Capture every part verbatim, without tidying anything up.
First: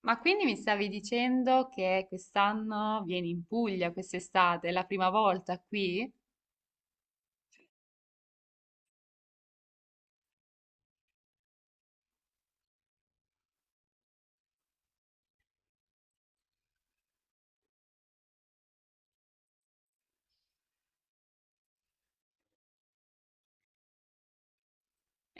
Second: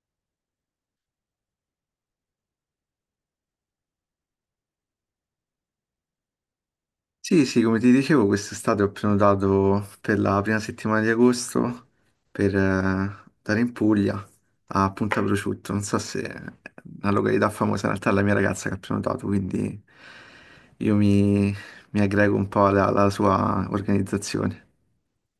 Ma quindi mi stavi dicendo che quest'anno vieni in Puglia, quest'estate, è la prima volta qui? Sì, sì, come ti dicevo, quest'estate ho prenotato per la prima settimana di agosto per eh, andare in Puglia a Punta Prosciutto. Non so se è una località famosa, in realtà è la mia ragazza che ha prenotato, quindi io mi, mi aggrego un po' alla, alla sua organizzazione.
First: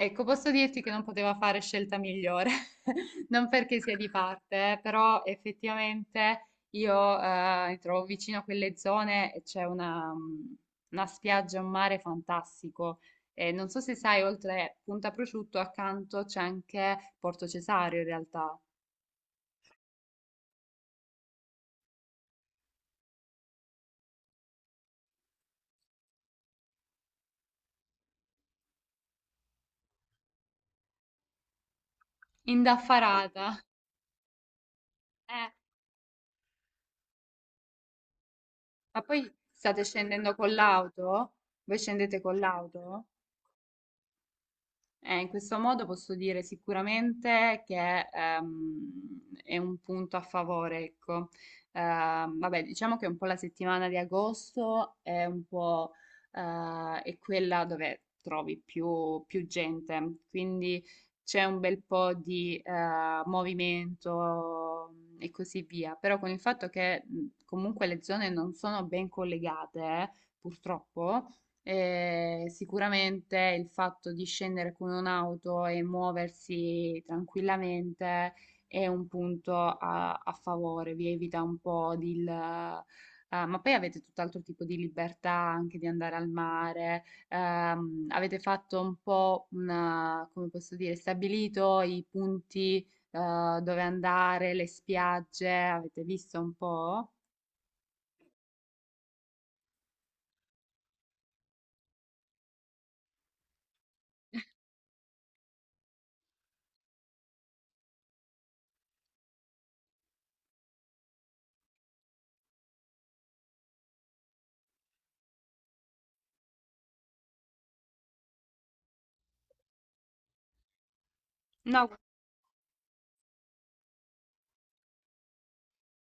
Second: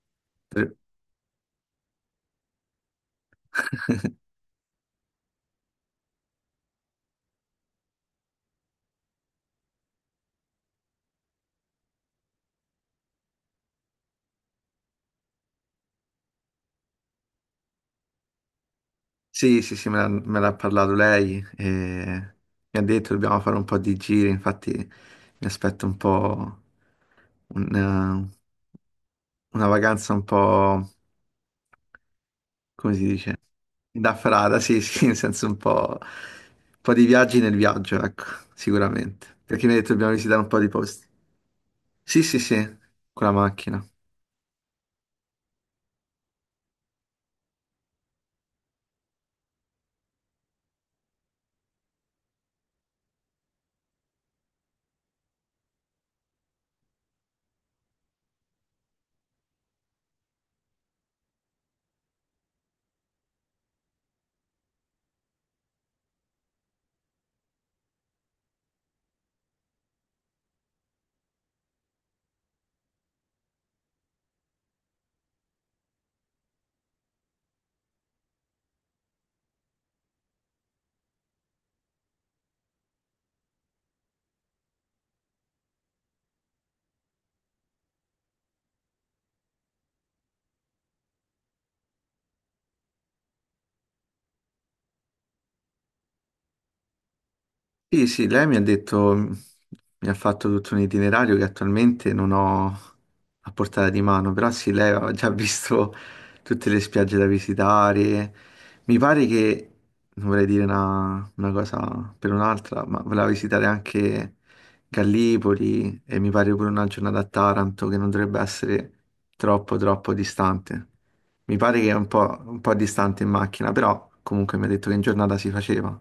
Ecco, posso Tre- dirti che non poteva fare scelta migliore, non perché sia di parte, eh, però effettivamente io eh, mi trovo vicino a quelle zone e c'è una, mm, una spiaggia, un mare fantastico. E non so se sai, oltre Punta Prosciutto, accanto c'è anche Porto Cesareo in realtà, Sì, sì, sì, me l'ha me l'ha parlato lei e mi ha detto dobbiamo fare un po' di giri, infatti mi aspetto un po' un, eh, una vacanza un po'. Come si dice? indaffarata. Da frada, sì, sì, nel senso Eh, un po', un po' di viaggi nel viaggio, ecco, Ma poi sicuramente. Perché mi hai state detto dobbiamo scendendo visitare un con po' di posti. l'auto? Voi scendete Sì, con sì, sì, l'auto? con la macchina. Eh, in questo modo posso dire sicuramente che ehm, è un punto a favore, ecco. Ehm, vabbè, diciamo che un po' la settimana di agosto è un po' eh, è quella dove trovi più, più gente, quindi c'è un bel po' di eh, movimento e così via. Però con il fatto che mh, comunque le zone non sono ben collegate, eh, purtroppo eh, sicuramente il fatto di scendere con un'auto e muoversi tranquillamente è un punto a, a favore, vi evita un po' di... il- eh, ma poi avete tutt'altro tipo di libertà anche di andare al mare, ehm, avete fatto un po' una, come posso dire, stabilito i punti, eh, dove andare, le spiagge, avete visto un po'? Sì, sì, lei mi ha detto, mi ha fatto tutto un itinerario che attualmente non ho a portata di mano, però sì, lei aveva già visto tutte le spiagge da visitare. Mi pare che, non vorrei dire una, una cosa per un'altra, ma voleva visitare anche Gallipoli e mi pare pure una giornata a Taranto che non dovrebbe essere troppo, troppo distante. Mi pare che No, è un po', un po' distante in macchina, però comunque mi ha detto che in giornata si faceva.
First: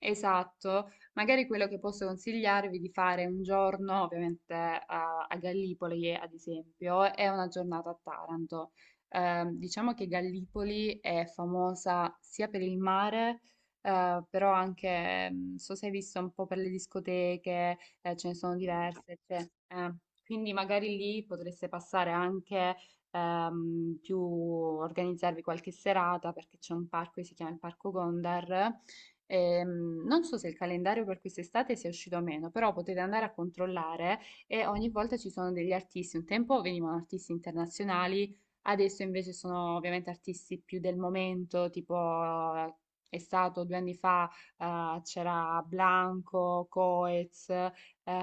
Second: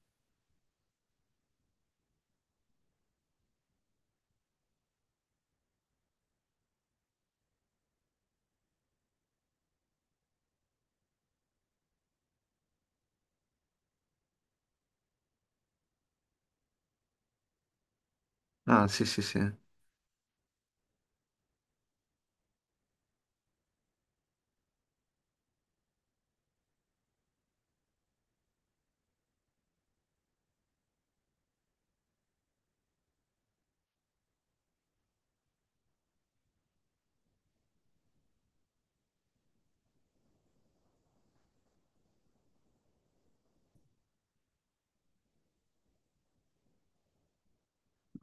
esatto, magari quello che posso consigliarvi di fare un giorno, ovviamente a, a Gallipoli, ad esempio, è una giornata a Taranto. Ehm, diciamo che Gallipoli è famosa sia per il mare, eh, però anche, mm, so se hai visto un po' per le discoteche, eh, ce ne sono Ah, sì, diverse, sì, sì. cioè, eh, quindi magari lì potreste passare anche ehm, più, organizzarvi qualche serata perché c'è un parco che si chiama il Parco Gondar. Ehm, non so se il calendario per quest'estate sia uscito o meno, però potete andare a controllare e ogni volta ci sono degli artisti. Un tempo venivano artisti internazionali, adesso invece sono ovviamente artisti più del momento, tipo eh, è stato due anni fa, eh, c'era Blanco, Coez,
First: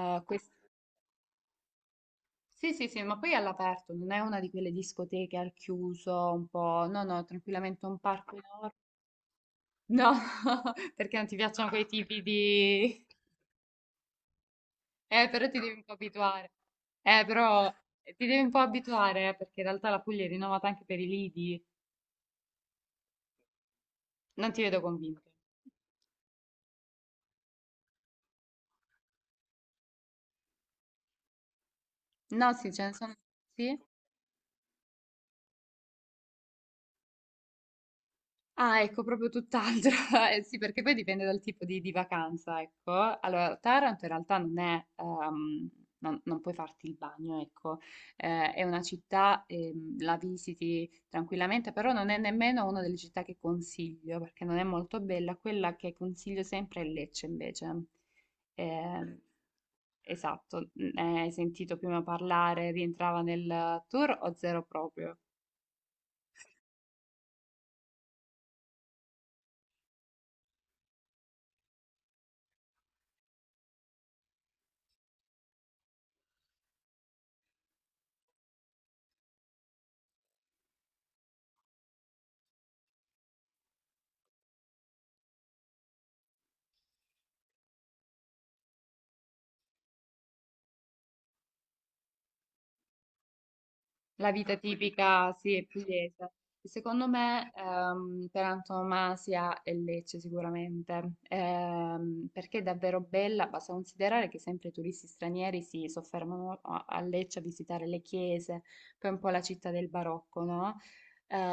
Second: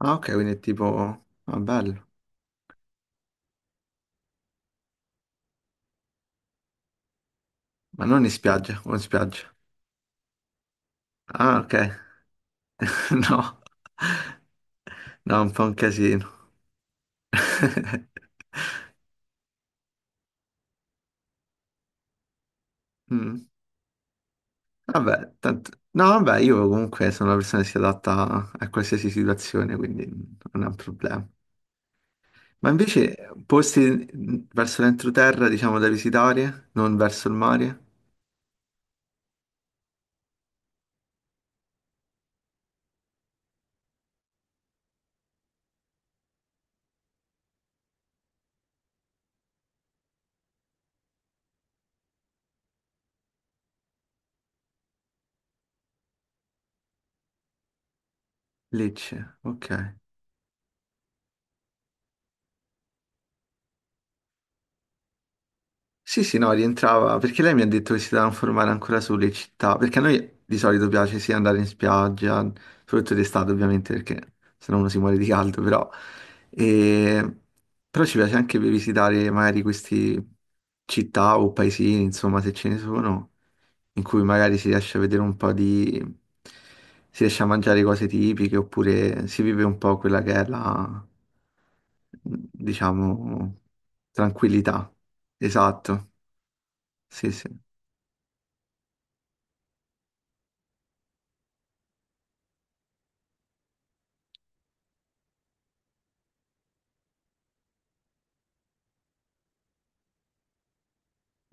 Ah, ok, quest- quindi è tipo... Ah, bello. sì, sì, sì, ma poi è all'aperto, non è una di quelle discoteche al chiuso, un po', no, no, tranquillamente un Ma non in parco enorme. spiaggia, o in spiaggia. No, perché non ti Ah, piacciono ok. quei tipi di... No. Eh, No, è però un ti po' devi un un po' casino. abituare. Eh, però eh, ti devi un po' abituare, eh, perché in realtà la Puglia è rinomata anche per i lidi. Mm. Non ti vedo convinto. Vabbè, tanto... No, vabbè, io comunque sono una persona che si adatta a qualsiasi situazione, quindi non è un problema. No, Ma sì, ce ne sono. invece Sì? posti verso l'entroterra, diciamo, da visitare, non verso il mare? Ah, ecco, proprio tutt'altro. Eh, sì, perché poi dipende dal tipo di, di vacanza, ecco. Allora, Taranto in realtà non è, ehm, non, non puoi farti il bagno, ecco. Eh, è una città, ehm, la visiti tranquillamente, però non è nemmeno una delle città che consiglio, perché non è molto bella. Quella che consiglio sempre è Lecce, invece. Lecce, Ehm, ok. esatto, n- hai sentito prima parlare, rientrava nel tour o zero proprio? Sì, sì, no, rientrava perché lei mi ha detto che si doveva informare ancora sulle città, perché a noi di solito piace sì andare in spiaggia, soprattutto d'estate ovviamente, perché sennò uno si muore di caldo, però, e- però ci piace anche per visitare magari queste città o paesini, insomma, se ce ne sono, in cui magari si riesce a vedere un po' di si riesce a mangiare cose tipiche oppure si vive un po' quella che è la, diciamo, La vita tranquillità. tipica, sì, è Esatto, pugliese. Secondo sì, sì. me, ehm, per antonomasia è Lecce sicuramente, ehm, perché è davvero bella. Basta considerare che sempre i turisti stranieri si soffermano a, a Lecce a visitare le chiese, poi è un po' la città del barocco, no?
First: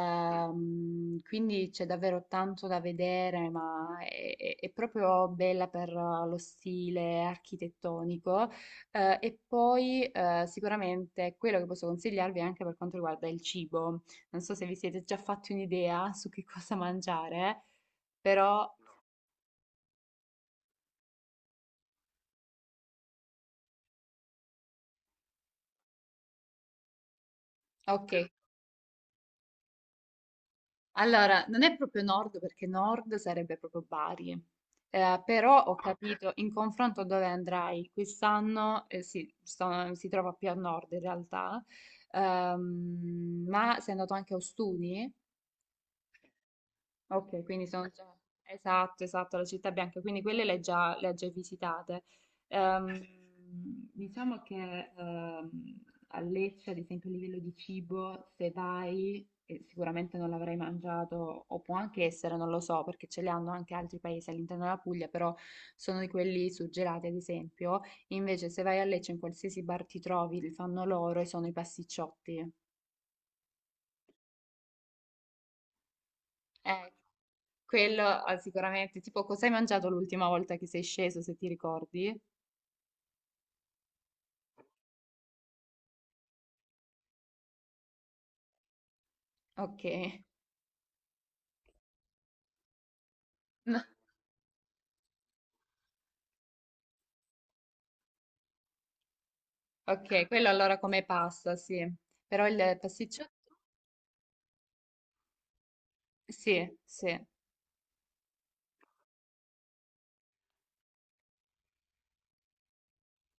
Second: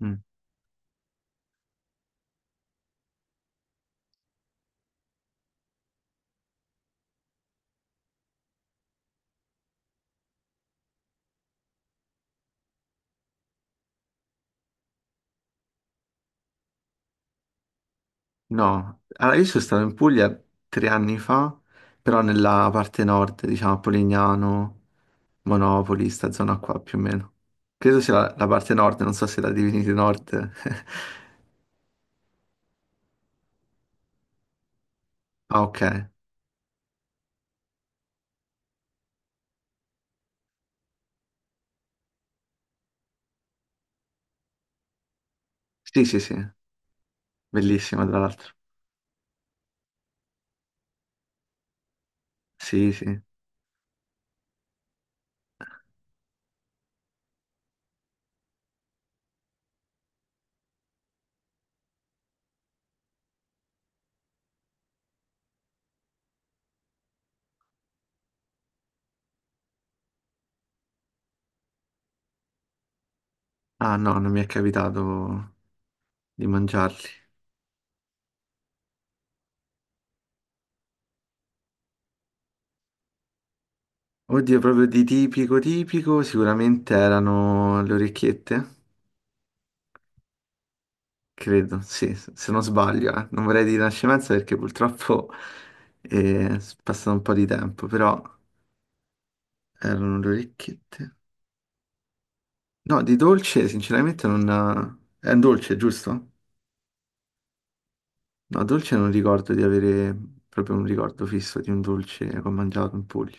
Mm. quindi c'è davvero tanto da vedere, ma è, è- è proprio bella per eh, lo stile architettonico. Eh, e poi eh, sicuramente quello che posso consigliarvi è anche per quanto riguarda il cibo. Non so se vi siete già fatti un'idea su che cosa mangiare, però No, allora io sono stato in Puglia tre anni fa, però nella parte nord, diciamo, a Polignano, Monopoli, sta zona qua più o meno. Credo ok. sia la, la parte nord, non so se la divinity nord. Allora, non è proprio nord perché nord sarebbe proprio Bari. Eh, Ah, però ho ok ok. capito in confronto dove andrai quest'anno, eh, sì, sto- si trova più a nord in realtà. Ehm, ma sei andato anche a Ostuni? Sì, sì, sì, Ok, quindi sono già... bellissima tra l'altro. Esatto, esatto, la città bianca, quindi quelle le hai già, le hai già visitate. Sì, Ehm, sì. diciamo che ehm, a Lecce, ad esempio, a livello di cibo, se vai, eh, sicuramente non l'avrai mangiato, o può anche essere, non lo so, perché ce li hanno anche altri paesi all'interno della Puglia, però sono di quelli suggelati, ad esempio. Invece, se vai a Lecce, in qualsiasi bar ti trovi, li fanno loro e sono i pasticciotti. Ah no, non mi è capitato di Eh, mangiarli. Quello ah, sicuramente, tipo cosa hai mangiato l'ultima volta che sei sceso, se ti ricordi? Oddio, proprio di tipico tipico, sicuramente erano le orecchiette, Ok, credo, sì, se non sbaglio, eh. Non vorrei dire nascimenza perché purtroppo è passato un po' di tempo, però erano ok, le quello allora come orecchiette. pasta, sì. Però il No, di pasticciotto? dolce sinceramente non... eh, È un dolce, giusto? Sì, sì. No, dolce non ricordo di avere proprio un ricordo fisso di un dolce che ho mangiato in Puglia.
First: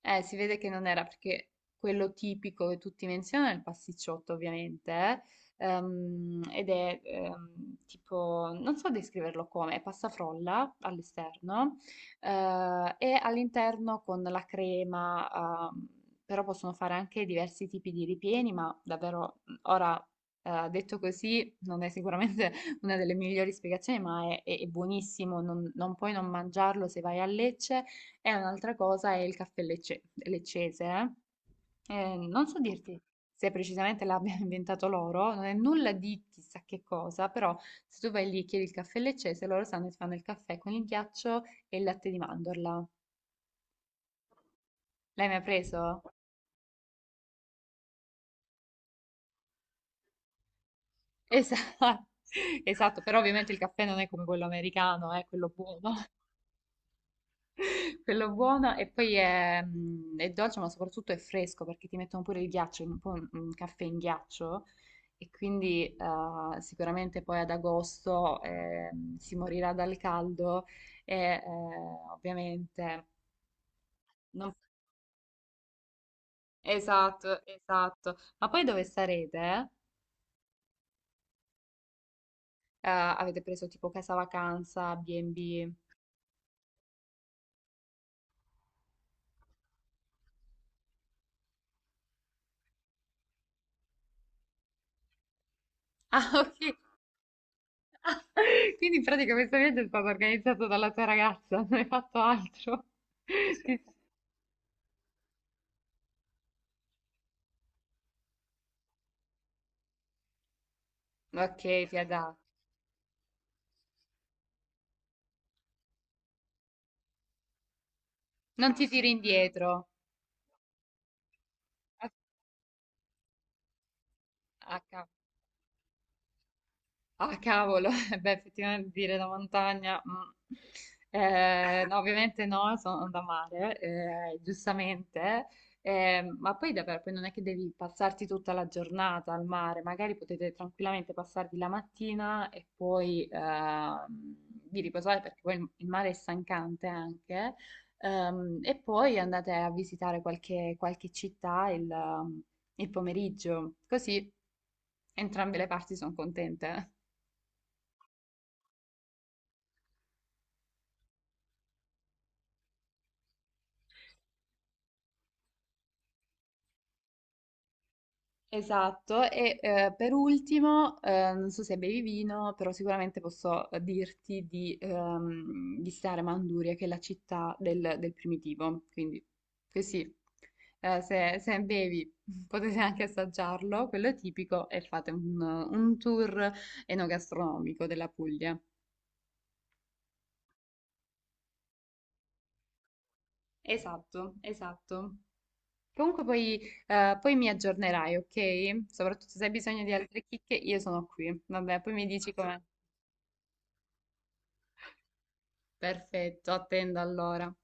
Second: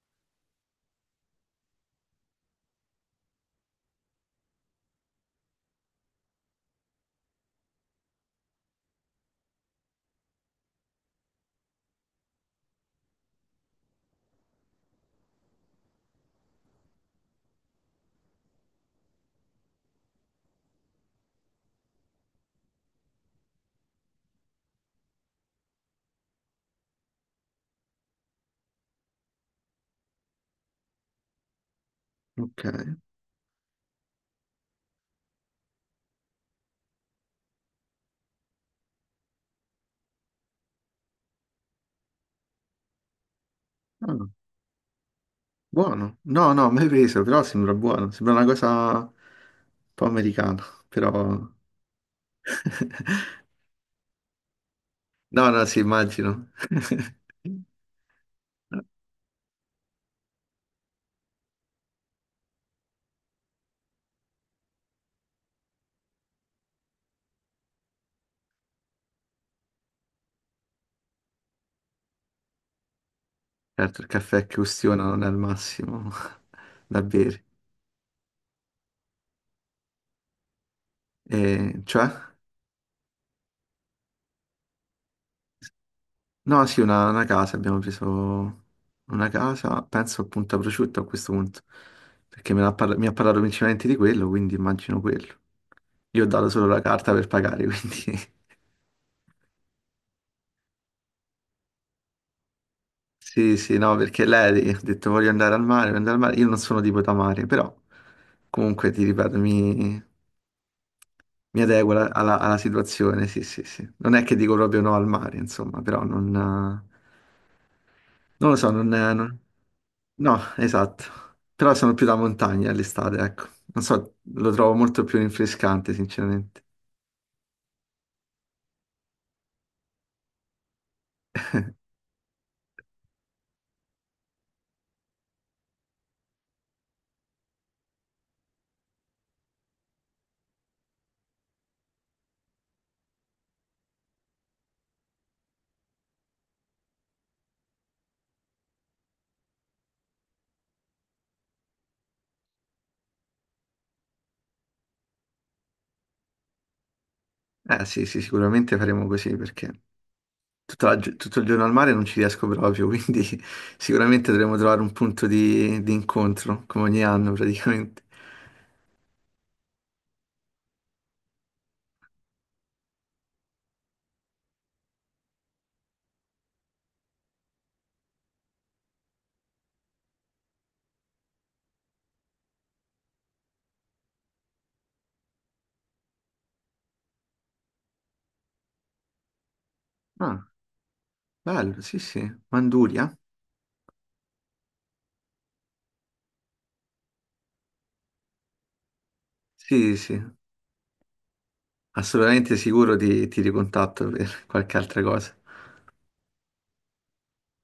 Eh, si vede che non era perché quello tipico che tutti menzionano è il pasticciotto, ovviamente, eh, ehm, ed è ehm, tipo, non so descriverlo come, è pasta frolla all'esterno eh, e all'interno con la crema, ehm, però possono fare anche diversi tipi di ripieni, ma davvero mhmm, ora eh, detto così non è sicuramente una delle migliori spiegazioni, ma è, è- è buonissimo, non, non puoi non mangiarlo se vai a Lecce, e un'altra cosa è il caffè lecce- leccese, eh. Eh, non so Ok. dirti se precisamente l'abbiano inventato loro, non è nulla di chissà che cosa, però se tu vai lì e chiedi il caffè leccese, loro sanno che ti fanno il caffè con il ghiaccio e il latte di mandorla. Ah. L'hai mai preso? Buono. No, no, mai preso, però sembra buono. Sembra una cosa un po' americana, però... Esatto. Esatto, però ovviamente il caffè non è come quello americano, è No, quello no, sì, buono. immagino. Quello buono e poi è, mm, è dolce, ma soprattutto è fresco perché ti mettono pure il ghiaccio, un po' un caffè in ghiaccio e quindi eh, sicuramente poi ad agosto eh, si morirà dal caldo e eh, ovviamente Certo, il caffè non- che ustiona non è il massimo da esatto, bere. esatto. Ma poi dove sarete? E, cioè? Eh, avete preso tipo casa vacanza, B and B? No, sì, una, una casa, abbiamo preso una casa, penso appunto a prosciutto a questo punto, perché me l'ha parla- mi ha parlato principalmente di quello, quindi immagino quello. Io ho Ah, dato solo ok. la carta per pagare, quindi... Quindi in pratica questo viaggio è stato organizzato dalla tua ragazza, non hai fatto altro. Sì, sì, Ti- no, perché lei ha detto voglio andare al mare, voglio andare al mare. Io non sono tipo da mare, però comunque ti ripeto, mi, mi ok, adeguo alla, figa. alla- alla situazione, sì, sì, sì. Non è che dico proprio no al mare, insomma, però non, eh, non lo so, Non ti non, tiri eh, non- indietro. No, esatto. Però sono più Ah, da montagna all'estate, ecco. Non so, lo trovo h. molto più rinfrescante, sinceramente. Ah, cavolo, eh beh, effettivamente dire da montagna, mm. Eh, no, ovviamente no, sono da mare, eh, giustamente. Eh, ma poi davvero, poi non è che devi passarti tutta la giornata al mare, magari potete tranquillamente passarvi la mattina e poi ehm, vi riposare perché poi il il mare è stancante anche. Ehm, e poi andate a visitare qualche, qualche città il il pomeriggio, così entrambe le parti sono contente. Eh sì, sì, sicuramente faremo così perché tutta la gio- tutto il giorno al mare non ci riesco proprio, quindi sicuramente dovremo trovare un punto di, di incontro, come ogni anno praticamente. Esatto, e eh, per ultimo, eh, non so se bevi vino, però sicuramente posso eh, dirti di ehm, visitare Manduria, che è la città del, del primitivo, quindi così, eh, se, se bevi potete anche assaggiarlo, quello è tipico, e fate un, un tour enogastronomico della Puglia. Ah, bello, sì, sì. Manduria? Esatto, esatto. Comunque poi, eh, poi mi aggiornerai, ok? Soprattutto se hai bisogno di Sì, sì, altre sì. chicche, io sono qui. Vabbè, poi mi dici Assolutamente com'è. sicuro ti, ti ricontatto per qualche altra cosa. Perfetto, attendo allora.